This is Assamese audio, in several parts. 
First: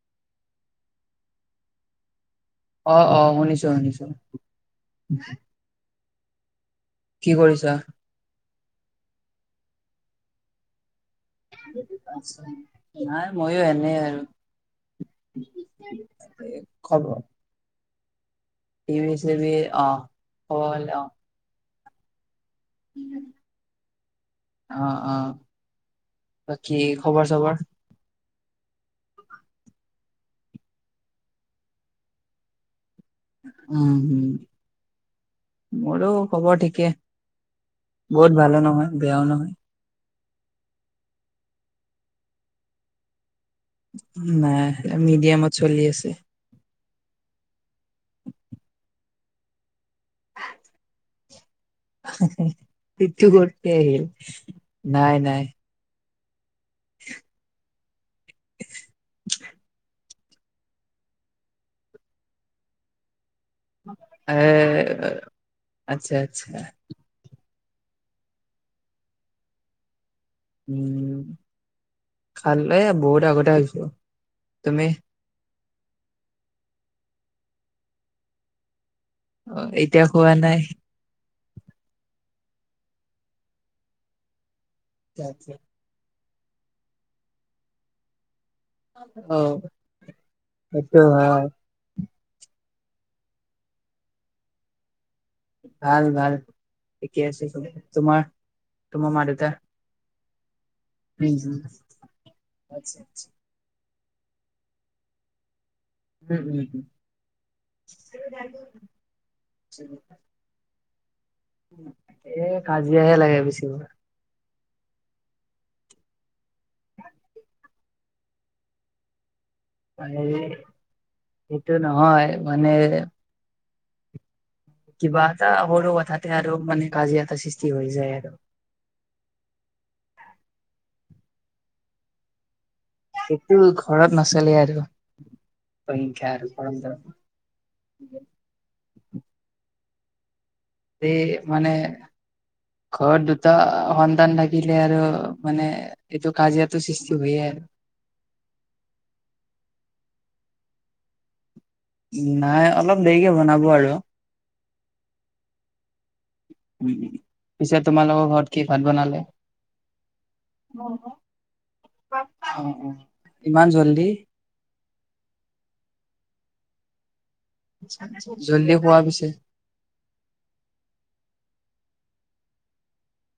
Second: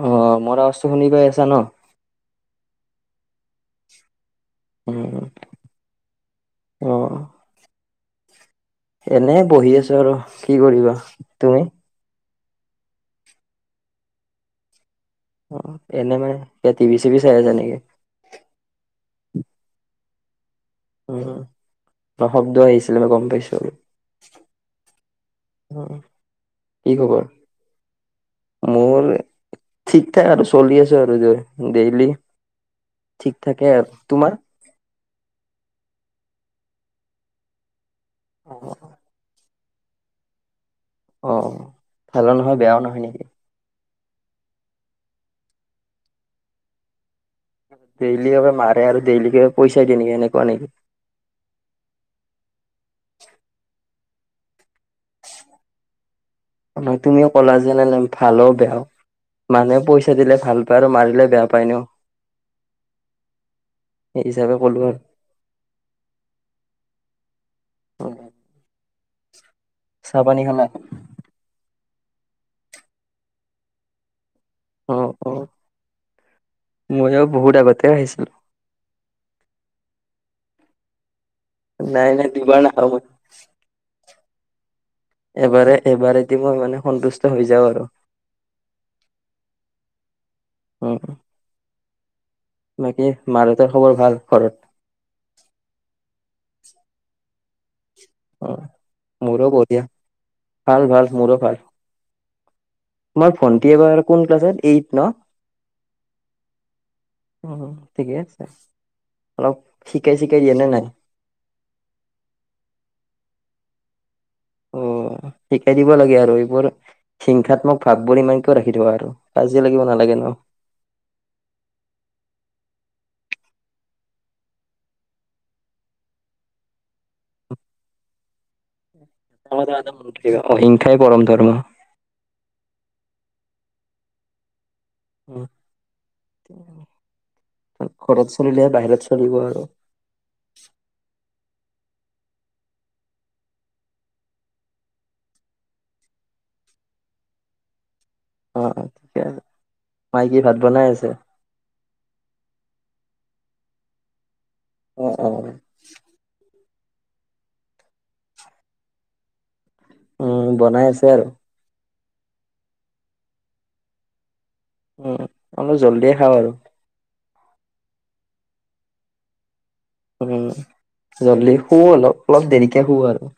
অঁ, মোৰ আৱজটো শুনি পাই আছা ন। অ অ, শুনিছো শুনিছো। উম। কি কৰিছা? এনেই বহি আছো আৰু, কি কৰিবা। তুমি? নাই মইয়ো এনেই আৰু। অঁ, এনেই এ মানে টিভি চিভি খবৰ চাই আছা নেকি? টিভি চিভি অঁ ক'ব গলে অঁ। উম, শব্দ আহিছিলে মই গম পাইছো আৰু। অঁ অঁ, উম, বাকি খবৰ চবৰ? মোৰ ঠিক ঠাক আৰু চলি আছে আৰু ডেইলি ঠিক থাকে আৰু উম, তোমাৰ? মোৰো খবৰ ঠিকে। বহুত ভালো নহয় বেয়াও নহয়। অঁ, ভালো নহয় বেয়াও নহয় নেকি? নাই মিডিয়ামত চলি আছে। ডেইলি এবাৰ মাৰে আৰু ডেইলিকে পইচা দিয়ে নেকি এনেকুৱা নেকি? সেটো কৰতে আহিল, নাই নাই। মানে তুমি ক'লা যেনে ন ভালো বেয়াও মানে পই চা দিলে ভাল পায় আৰু মাৰিলে বেয়া পায় এনেয়ো সেই এ হিচাপে ক'লো আচ্ছা আচ্ছা। অঁ। চাহ পানী খাম। উম, খালে বহুত আগতে খাইছো, তুমি? অ', অ, ময়ো বহুত আগতে খাইছিলো। অঁ এতিয়া খোৱা নাই। নাই নাই দুবাৰ নাখাওঁ মই। এবাৰে এবাৰে এদি মই মানে সন্তুষ্ট হৈ যাওঁ আৰু। অ', উম, সেটো হয়। বাকী মা দেউতাৰ খবৰ ভাল ঘৰত? ভাল ভাল ঠিকে আছে চবে, তোমাৰ অ', তোমাৰ মা মোৰো দেউতা? বঢ়িয়া ভাল ভাল উম মোৰো উম ভাল, আচ্ছা আচ্ছা। তোমাৰ ভণ্টি এইবাৰ কোন ক্লাছত এইট ন'? উম উম উম উম, ঠিকে আছে অলপ শিকাই ছি কাই দিয়া নে নাই? এ কাজিয়াহে লাগে বেছিকৈ। অ', শিকাই দিব লাগে আৰু এইবোৰ হিংসাত্মক ভাৱ বোৰ ইমান কিয় ৰাখি থোৱা আৰু। কাজিয়া লাগিব নালাগে ন? এই, সেইটো নহয় মানে কিবা এটা সৰু কথাতে আৰু মানে কাজিয়া এটা সৃষ্টি হৈ যায় আৰু। [unintelligible] অহিংসাই পৰম ধৰ্ম। সেইটো ঘৰত নচলে আৰু। উম, হিংসা আৰু পৰম্পৰা ঘৰত চলিলেহে বাহিৰত চলিব আৰু। এই মানে ঘৰত দুটা সন্তান থাকিলে আৰু মানে এইটো কাজিয়াটো সৃষ্টি হয়ে আৰ। অ', অ', ঠিকে আছে, মাই কি ভাত বনাই আছে? নাই অলপ দেৰিকে বনাব আৰু। অ', অ'। পিছে তোমালোকৰ ঘৰত কি ভাত বনালে? উম বনাই আছে আৰু অ', অ', ইমান জল্দি! উম, অলপ জল্ডিয়ে খাওঁ আৰু। জল্দি শুৱা পিছে। উম, জল্দি, শুও অলপ অলপ দেৰিকে শুও আৰু।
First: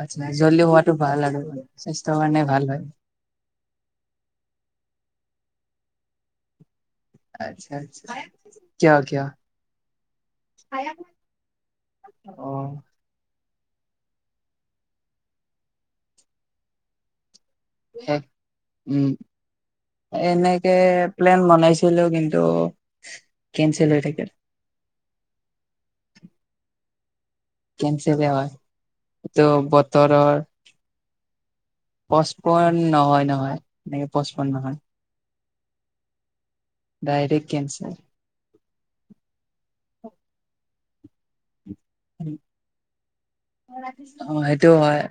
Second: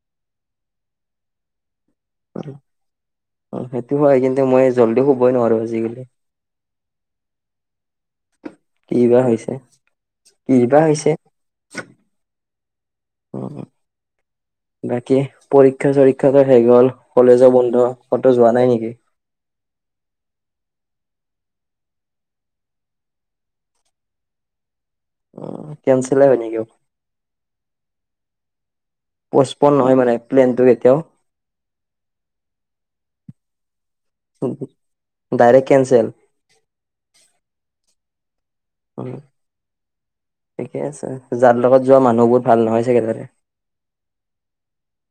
আটচা, জল্দি শোৱাটো ভাল আৰু স্বাস্থ্যৰ কাৰণে ভাল হয়। অ', সেইটো হয়, কিন্তু মই জল্দি শুবই নোৱাৰো আজিকালি। আটচা আটচা। কি বা হৈছে, কি বা হৈছে। অ'। অ', বাকী পৰীক্ষা-চৰীক্ষা সব শেষ হ'ল কলেজো বন্ধ। শেষ, ক'তো যোৱা নাই নেকি উম। এনেকে প্লেন বনাইছিলো, কিন্তু কেনচেল হৈ থাকিল। উম, কেনচেল হে হয় নেকি? কেনচেল হয়, ইটো পচপন নহয় মানে বতৰৰ প্লেনটো কেতিয়াও পচপন্ নহয় নহয়, সেনেকে পচপন নহয়। Direct cancel? Direct cancel. উম, ঠিকে আছে যাৰ লগত যোৱা মানুহ বোৰ ভাল নহয় চাগে তাৰে। অ', হেইটোও হয়।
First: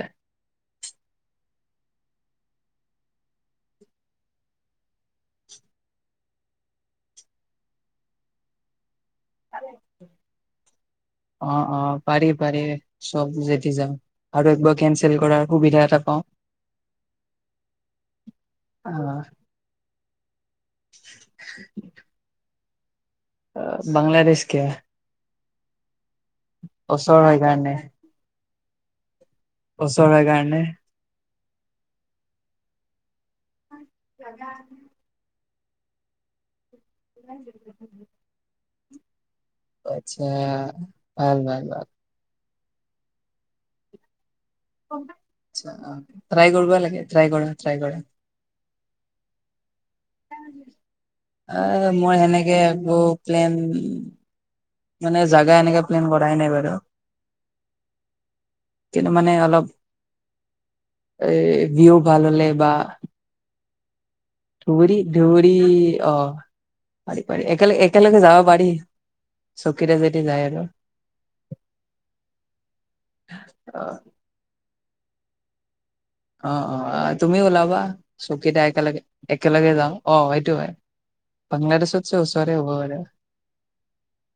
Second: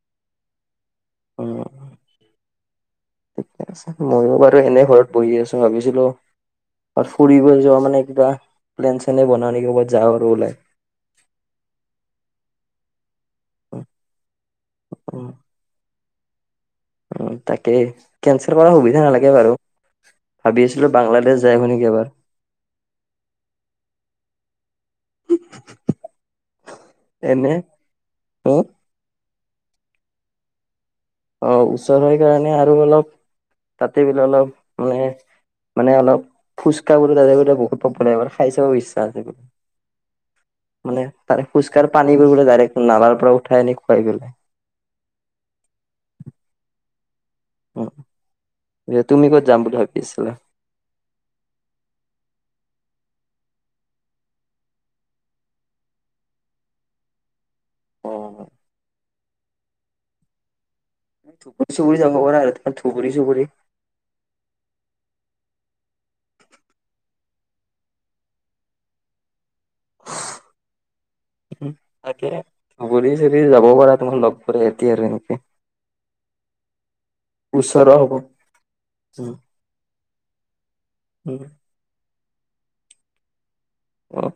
উম। ঠিকে আছে ময়ো বাৰু এনে ঘৰত বহি আছো, ভাবিছিলো ক'ৰবাত ফুৰিবৈ যোৱা মানে কিবা প্লেন-চেনেই বনাও নেকি, ক'বাত যাওঁ আৰু ওলাই। অ', অ' পাৰি পাৰি চব যদি উ যাই। আৰু একবাৰ কেনচেল কৰাৰ সুবিধা এটা পাওঁ। অ তাকে, কেঞ্চেল কৰাৰ সুবিধা অ নালাগে বাৰু। ভাবি আছিলো বাংলাদেশ যায় আহো নেকি এবাৰ। বাংলাদেশ কিয়? ওচৰ হয় এনেই কাৰণে ত। ওচৰ হয় কাৰণে। অ ওচৰ হয় কাৰণে আৰু অলপ তাতে কিবা অলপ মানে মানে অলপ ফুচকা বোৰ তাতে বোলে বহুত পপুলাৰ এবাৰ খায় চাব ইচ্ছা আছে। আটছা মানে ভাল তাৰে ভাল ফুচকাৰ ভাল। পানীবোৰ বোলে ডাইৰেক্ট নালাৰ পৰা উঠাই আনি খুৱাই বোলে। ট্ৰাই কৰবা লাগে, ট্ৰাই কৰা ট্ৰাই উম, কৰা। তুমি ক'ত যাম বুলি ভাবি আছিলা? এ মই এনেকে একো প্লেন মানে জাগা এনেকে প্লেন কৰাই নাই বাৰু। অঁ। কিন্তু মানে অলপ এই ধুবুৰী ভিউ চুবুৰী যাব ভাল পাৰা হলে আৰু বা ধুবুৰী? ধুবুৰী ধুবুৰী অহ, পাৰি পাৰি একেল একেলগে যাব পাৰি। চকীৰে যদি যায় আৰু তাকে ধুবুৰী চৰি যাব অ পাৰা তোমাৰ লগ পৰি এতি আৰু এনেকে। অঁ অ' তুমি ওলাবা ওচৰ হ'ব চকীদা একেলগে একেলগে যাওঁ অঁ সেইটো হয়। বাংলাদেশতচে ওচৰে হ'ব আৰু। অহ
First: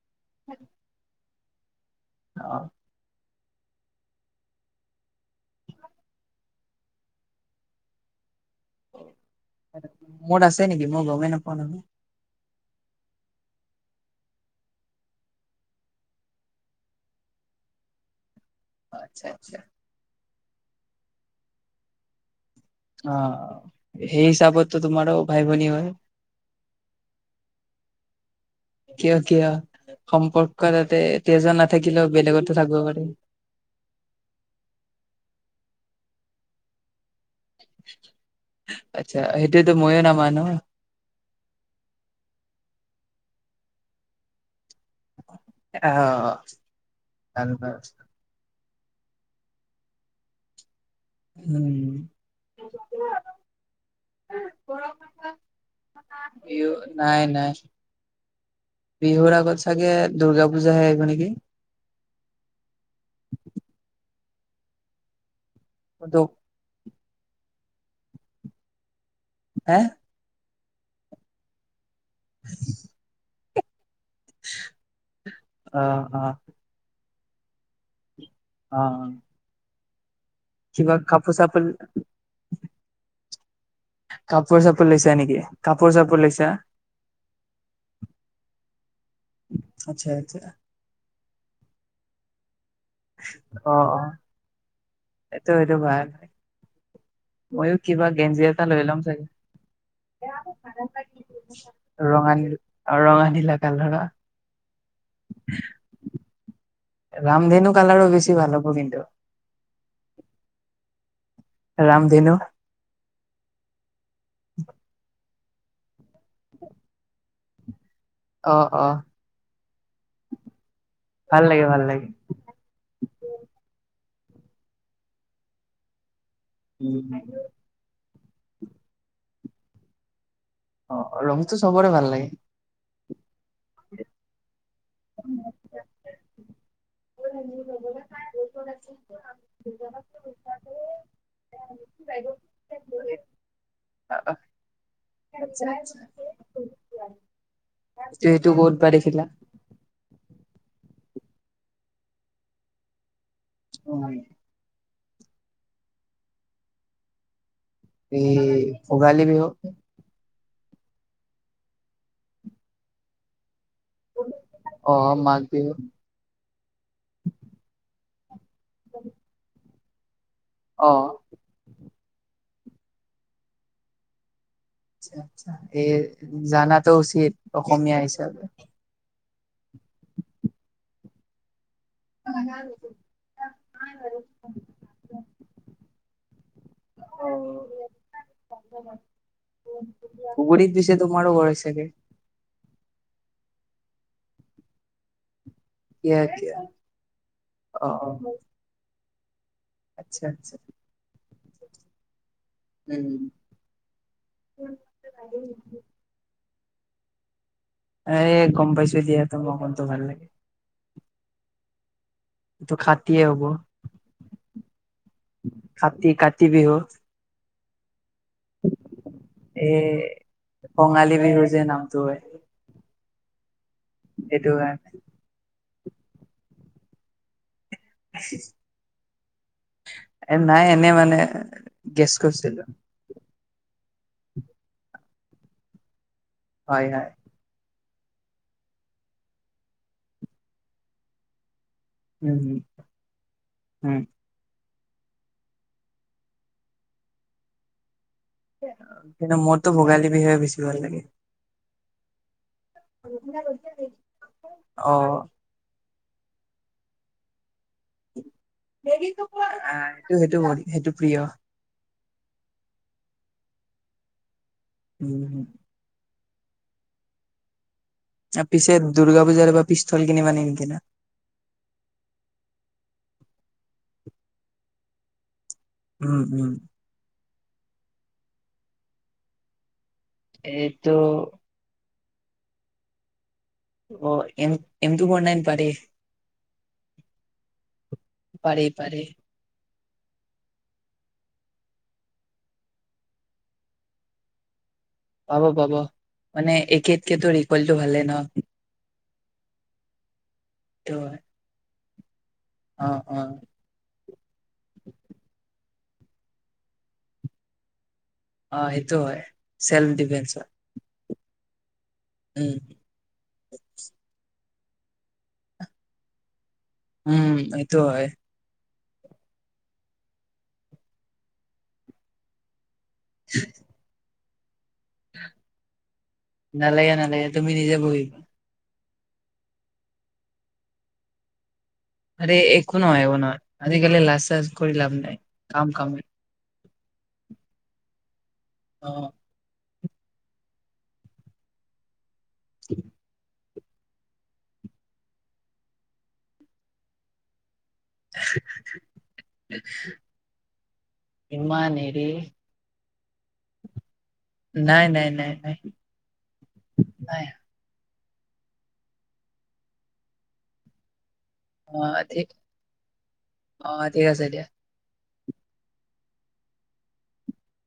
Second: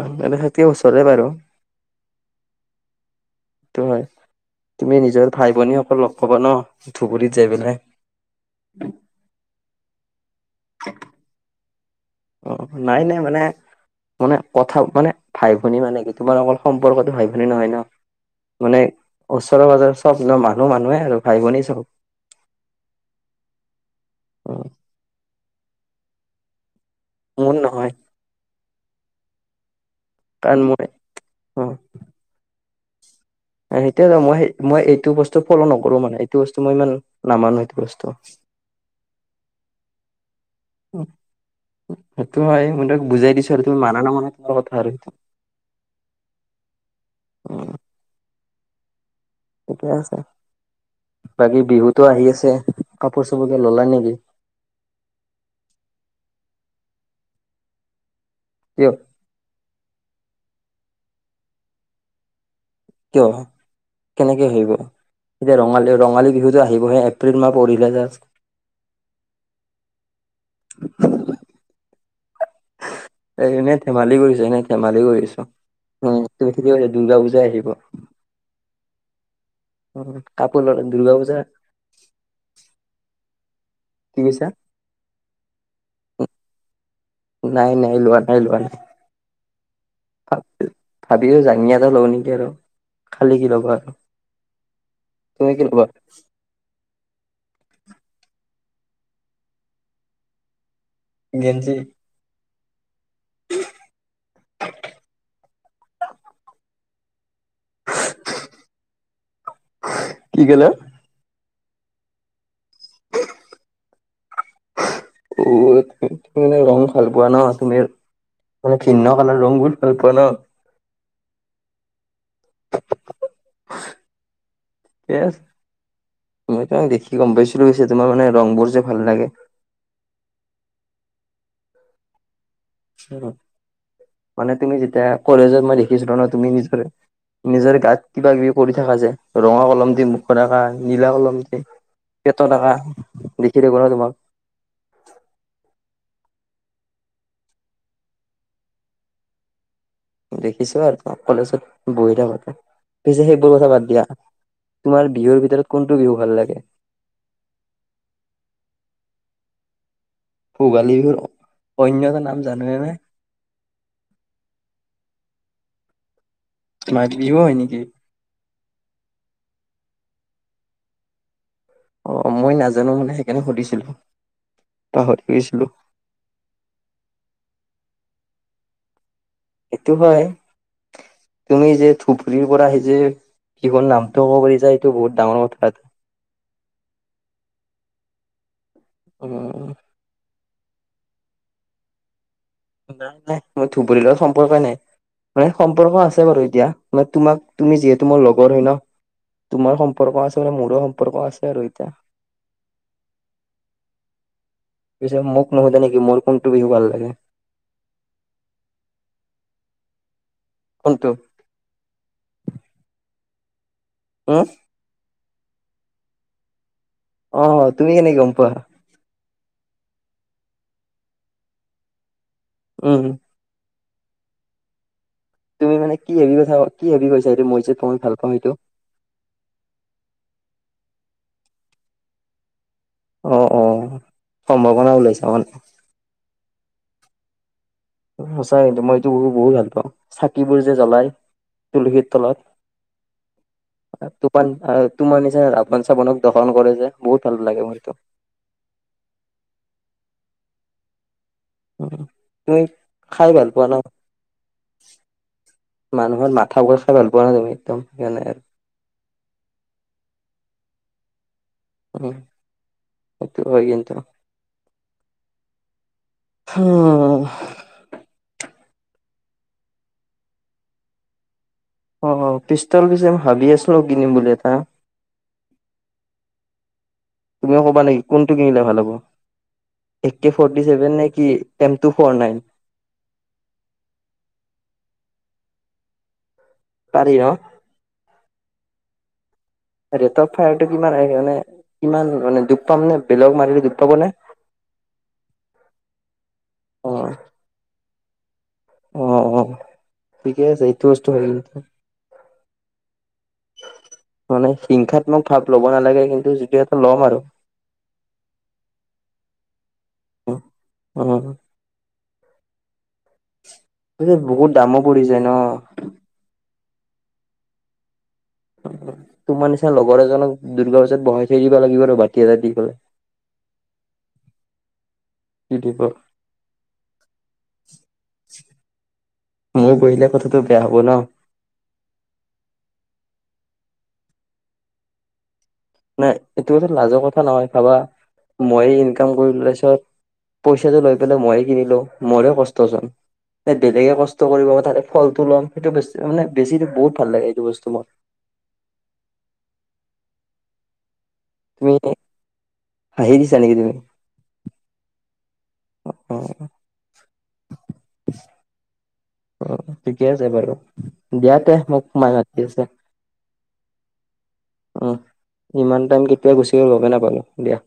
বাংলাদেশতকে ওচৰে বাৰু। অঁ। সেইটো হয়, তুমি নিজৰ ভাই ভনীসকল লগ পাবা ন ধুবুৰীত যায় পেলাই। মোৰ আছে নেকি? মই গমেই নাপাওঁ নহয়! অ নাই নাই মানে মানে কথা মানে ভাই ভনী মানে কি তোমাৰ অকল সম্পৰ্কতো ভাই ভনী নহয় ন। মানে আচ্ছা আচ্ছা, ওচৰে পাজৰে চব ন মানুহ মানুহে আৰু ভাই ভনী চব। অঁ। সেই অ হিচাপতটো তোমাৰো ভাই ভনী হয়। মোৰ নহয়। কিয় কিয়? কাৰণ সম্পৰ্ক মই তাতে তেজৰ নাথাকিলেও বেলেগৰতো থাকব পাৰি। সেইটোৱে ত মই মই এইটো বস্তু ফল' নকৰো মানে, এইটো বস্তু মই ইমান নামানো সেইটো বস্তু। আচ্ছা সেইটোতো ময়ো নামানো সেইটো হয় মই তোমাক বুজাই দিছো আৰু তুমি মানা নামানা তোমাৰ কথা আৰু। সেইটো অঁ। উম [unintelligible] ঠিকে আছে, বাকী বিহুতো উম আহি আছে কাপোৰ চাপোৰ কিবা ললা নেকি? বিহু নাই নাই। কিয়? বিহুৰ আগত চাগে দূৰ্গা পূজাহে আহিব নেকি? কিয়? কেনেকে আহিব? এতিয়া ৰঙালীয় ত ৰঙালী বিহুত এতিয়া আহিবহে এপ্ৰিল মাহ পৰিলে জাষ্ট। হে, [inaudible] [inaudible] এ এনেই ধেমালি কৰিছো, এনেই ধেমালি কৰিছো। অ অ উম' তুমি ঠিকেই কৈছা, দুৰ্গা পূজাই আহিব। অঁ। উম কাপোৰ ললে, দুৰ্গা পূজা, চাপোৰ কি কৈছা কাপোৰ চাপোৰ লৈছা নেকি? কাপোৰ চাপোৰ লৈছা। নাই নাই লোৱা নাই লোৱা নাই। আটচ্ছা আটচ্ছা। ভাবিছোঁ জাঙিয়া এটা লওঁ নেকি আৰু। খালি কি ল'বা অঁ আৰু অঁ, এইটো তুমি কি এইটো ল'বা ভাল। ময়ো কিবা গেঞ্জি এটা লৈ ল'ম চাগে। গেঞ্জি। ৰঙা নীল, অঁ ৰঙা নীলা কালাৰৰ। [inaudible] ৰামধেনু কালাৰৰ বেছি ভাল হ'ব কিন্তু। কি কা'লাৰ? ৰামধেনু। অঁ, তুমি মানে ৰং ভাল পোৱা ন তুমি, অ মানে, অ ভিন্ন কালাৰ ৰং বোৰ ভাল পোৱা ন। ভাল লাগে, ভাল লাগে। ঠিকে আছে, মই তাইক দেখি গম পাইছিলো পিছে। তোমাৰ মানে ৰংবোৰ যে ভাল লাগে। অ', অ' ৰঙটো চবৰে ভাল লাগে। মানে তুমি যেতিয়া, কলেজত মই দেখিছিলো ন, তুমি নিজৰে- নিজৰ গাত কিবা-কিবি কৰি থাকা যে, ৰঙা কলম দি মুখত আঁকা, নীলা কলম দি, পেটত আঁকা, দেখি থাকো নহয় তোমাক। চাইছা। এইটো ক'ত বা দেখিলা। দেখিছো আৰু কলেজত বহি থাকোতে, পিছে সেইবোৰ কথা বাদ দিয়া। তোমাৰ বিহুৰ ভিতৰত কোনটো বিহু ভাল লাগে? কি, ভোগালী বিহু। ভোগালী বিহুৰ, অন্য এটা নাম জাননে নাই? অ' মাঘ বিহু। মাঘ বিহু হয় নেকি? হয়। অহ'। অ' মই নাজানো মানে, সেইকাৰণে সুধিছিলো। আচ্চা, পাহৰি আচ্ছা, গৈছিলো এই জানাটো উচিত অসমীয়া হিচাপে। সেইটো হয়, তুমি যে ধুবুৰীৰ পৰা আহি যে, নিজৰ নামটো ক'ব পাৰিছা, এইটো বহুত ডাঙৰ কথা এটা। অহ'। অহ'। ধুবুৰীত পিছে তোমাৰো ভয় চাগে। নাই নাই, মই ধুবুৰীৰ লগত সম্পৰ্কই নাই। মানে সম্পৰ্ক কিয়া আছে বাৰু কিয়া? এতিয়া, মানে তোমাক, তুমি অ অ যিহেতু মোৰ লগৰ হয় ন! তোমাৰ সম্পৰ্ক আচ্ছা আছে আচ্ছা মানে, মোৰো সম্পৰ্ক আছে আৰু এতিয়া। উম্, পিছে মোক নুশুধে নেকি? মোৰ কোনটো বিহু ভাল লাগে। এ গম পাইছোঁ দিয়া, তোমাৰ কোনটো ভাল লাগে। কোনটো? টো কাতিয়ে হ'ব। উম্। কাতি, কাতি বিহু। অ', তুমি কেনেকে গম পোৱা? এ কঙালী বিহু যে, নামটো হয়। উম্। সেইটো কাৰণে। তুমি মানে কি ভাবি কথা, কি ভাবি কৈছাঁ। সেইটো মইযে প্র এ নাই এনেই মানে, গেছ কৰিছিলোঁ। অ', অ', সম্ভাৱনা ওলাইছাঁ মানে। হয়, হয়। সঁচাই, মইটো এইটো বিহু বহুত ভাল পাওঁ, চাকিবোৰ যে জ্বলাই। তুলসীৰ তলত। উম উম তোমান এ, তোমাৰ নিচনা ৰাৱণ-চাবণক দৰ্শন কৰে যে, বহুত ভাল লাগে মোৰ সেইটো। কিন্তু মোৰতো ভোগালী বিহুহে বেছি ভাল লাগে। উম্, তুমি খাই ভাল পোৱা না। অ মানুহৰ মাথা ৱাছ খাই ভাল পোৱা নে তুমি, একদম সেইকাৰণে আৰু এইটো সেইটো, সেইটো প্ৰিয়। উম্, সেইটো হয় কিন্তু। উম্, উম্, পিছে দুৰ্গা পূজাত এইবাৰ পিষ্টল কিনিবা নে নিকিনা? অ'অ', পিষ্টল পিছে ভাবি আছিলোঁ, কিনিম বুলি এটা। উম্, উম্। তুমি ক'বা নেকি? কোনটো কিনিলে ভাল হ'ব, এক কে ফৰ্টি এইটো চেভেন নে কি? M two four nine. অ', এম টু ফৰ নাইন পাৰি। পাৰি ন'। পাৰি পাৰি। ৰেট অ'ফ ফায়াৰটো কিমান আহ্ মানে, কিমান মানে দুখ পাম নে, বেলেগক মাৰিলে দুখ পাব নে? পাব পাব, মানে অ ৰিকেলটো ইকুৱেলতো ভালে ন'। অ', অ', ঠিকে আছে, এইটো ত বস্তু হেৰি অ', অ', মানে হিংসাত্মক ভাৱ ল'ব নালাগে, কিন্তু যদিও এইটো ল'ম আৰু। অ', সেইটো হয়, চেল্ফ ডিফেন্সত। অ', উম্। পিছে বহুত দামো পৰি যায় ন'। উম্, এইটো হয়। তোমাৰ নিচিনা লগৰ এজনক, দুৰ্গা পূজাত বহাই থৈ দিবা লাগিব আৰু বাতি এটা দি পেলে। [inaudible] কি দিব নালাগে নালাগে তুমি নিজে বহিব মই বহিলে কথাটো বেয়া হ'ব ন'। আৰে একো নহয় একো নহয়, আজিকালি লাজ-চাজ কৰি লাভ নাই কাম- কাম। নাই এইটো লাজৰ কথা নহয় ভাবা, মইয়ে অ ইনকাম কৰি লৈছোঁ পইচাতো লৈ পেলে মই কিনিলো, মৰে কষ্ট চুন। এ বেলেগে কষ্ট কৰিব তাতে ফলটো ল'ম, সেইটো বেছ মানে বেছিটো বহুত ভাল লাগে এইটো বস্তু মোৰ। [unintelligible] ইমান তুমি হেৰি হাঁহি দিছা নেকি তুমি নাই' নাই' নাই' নাই'। অ', নাই। অ', ঠিকে আছে বাৰু দিয়াত অ', ঠিক অ' ঠিক আছে দিয়া। অ ইমান টাইম কেতিয়া গুচি গ'ল, গমে নাপালো দিয়া।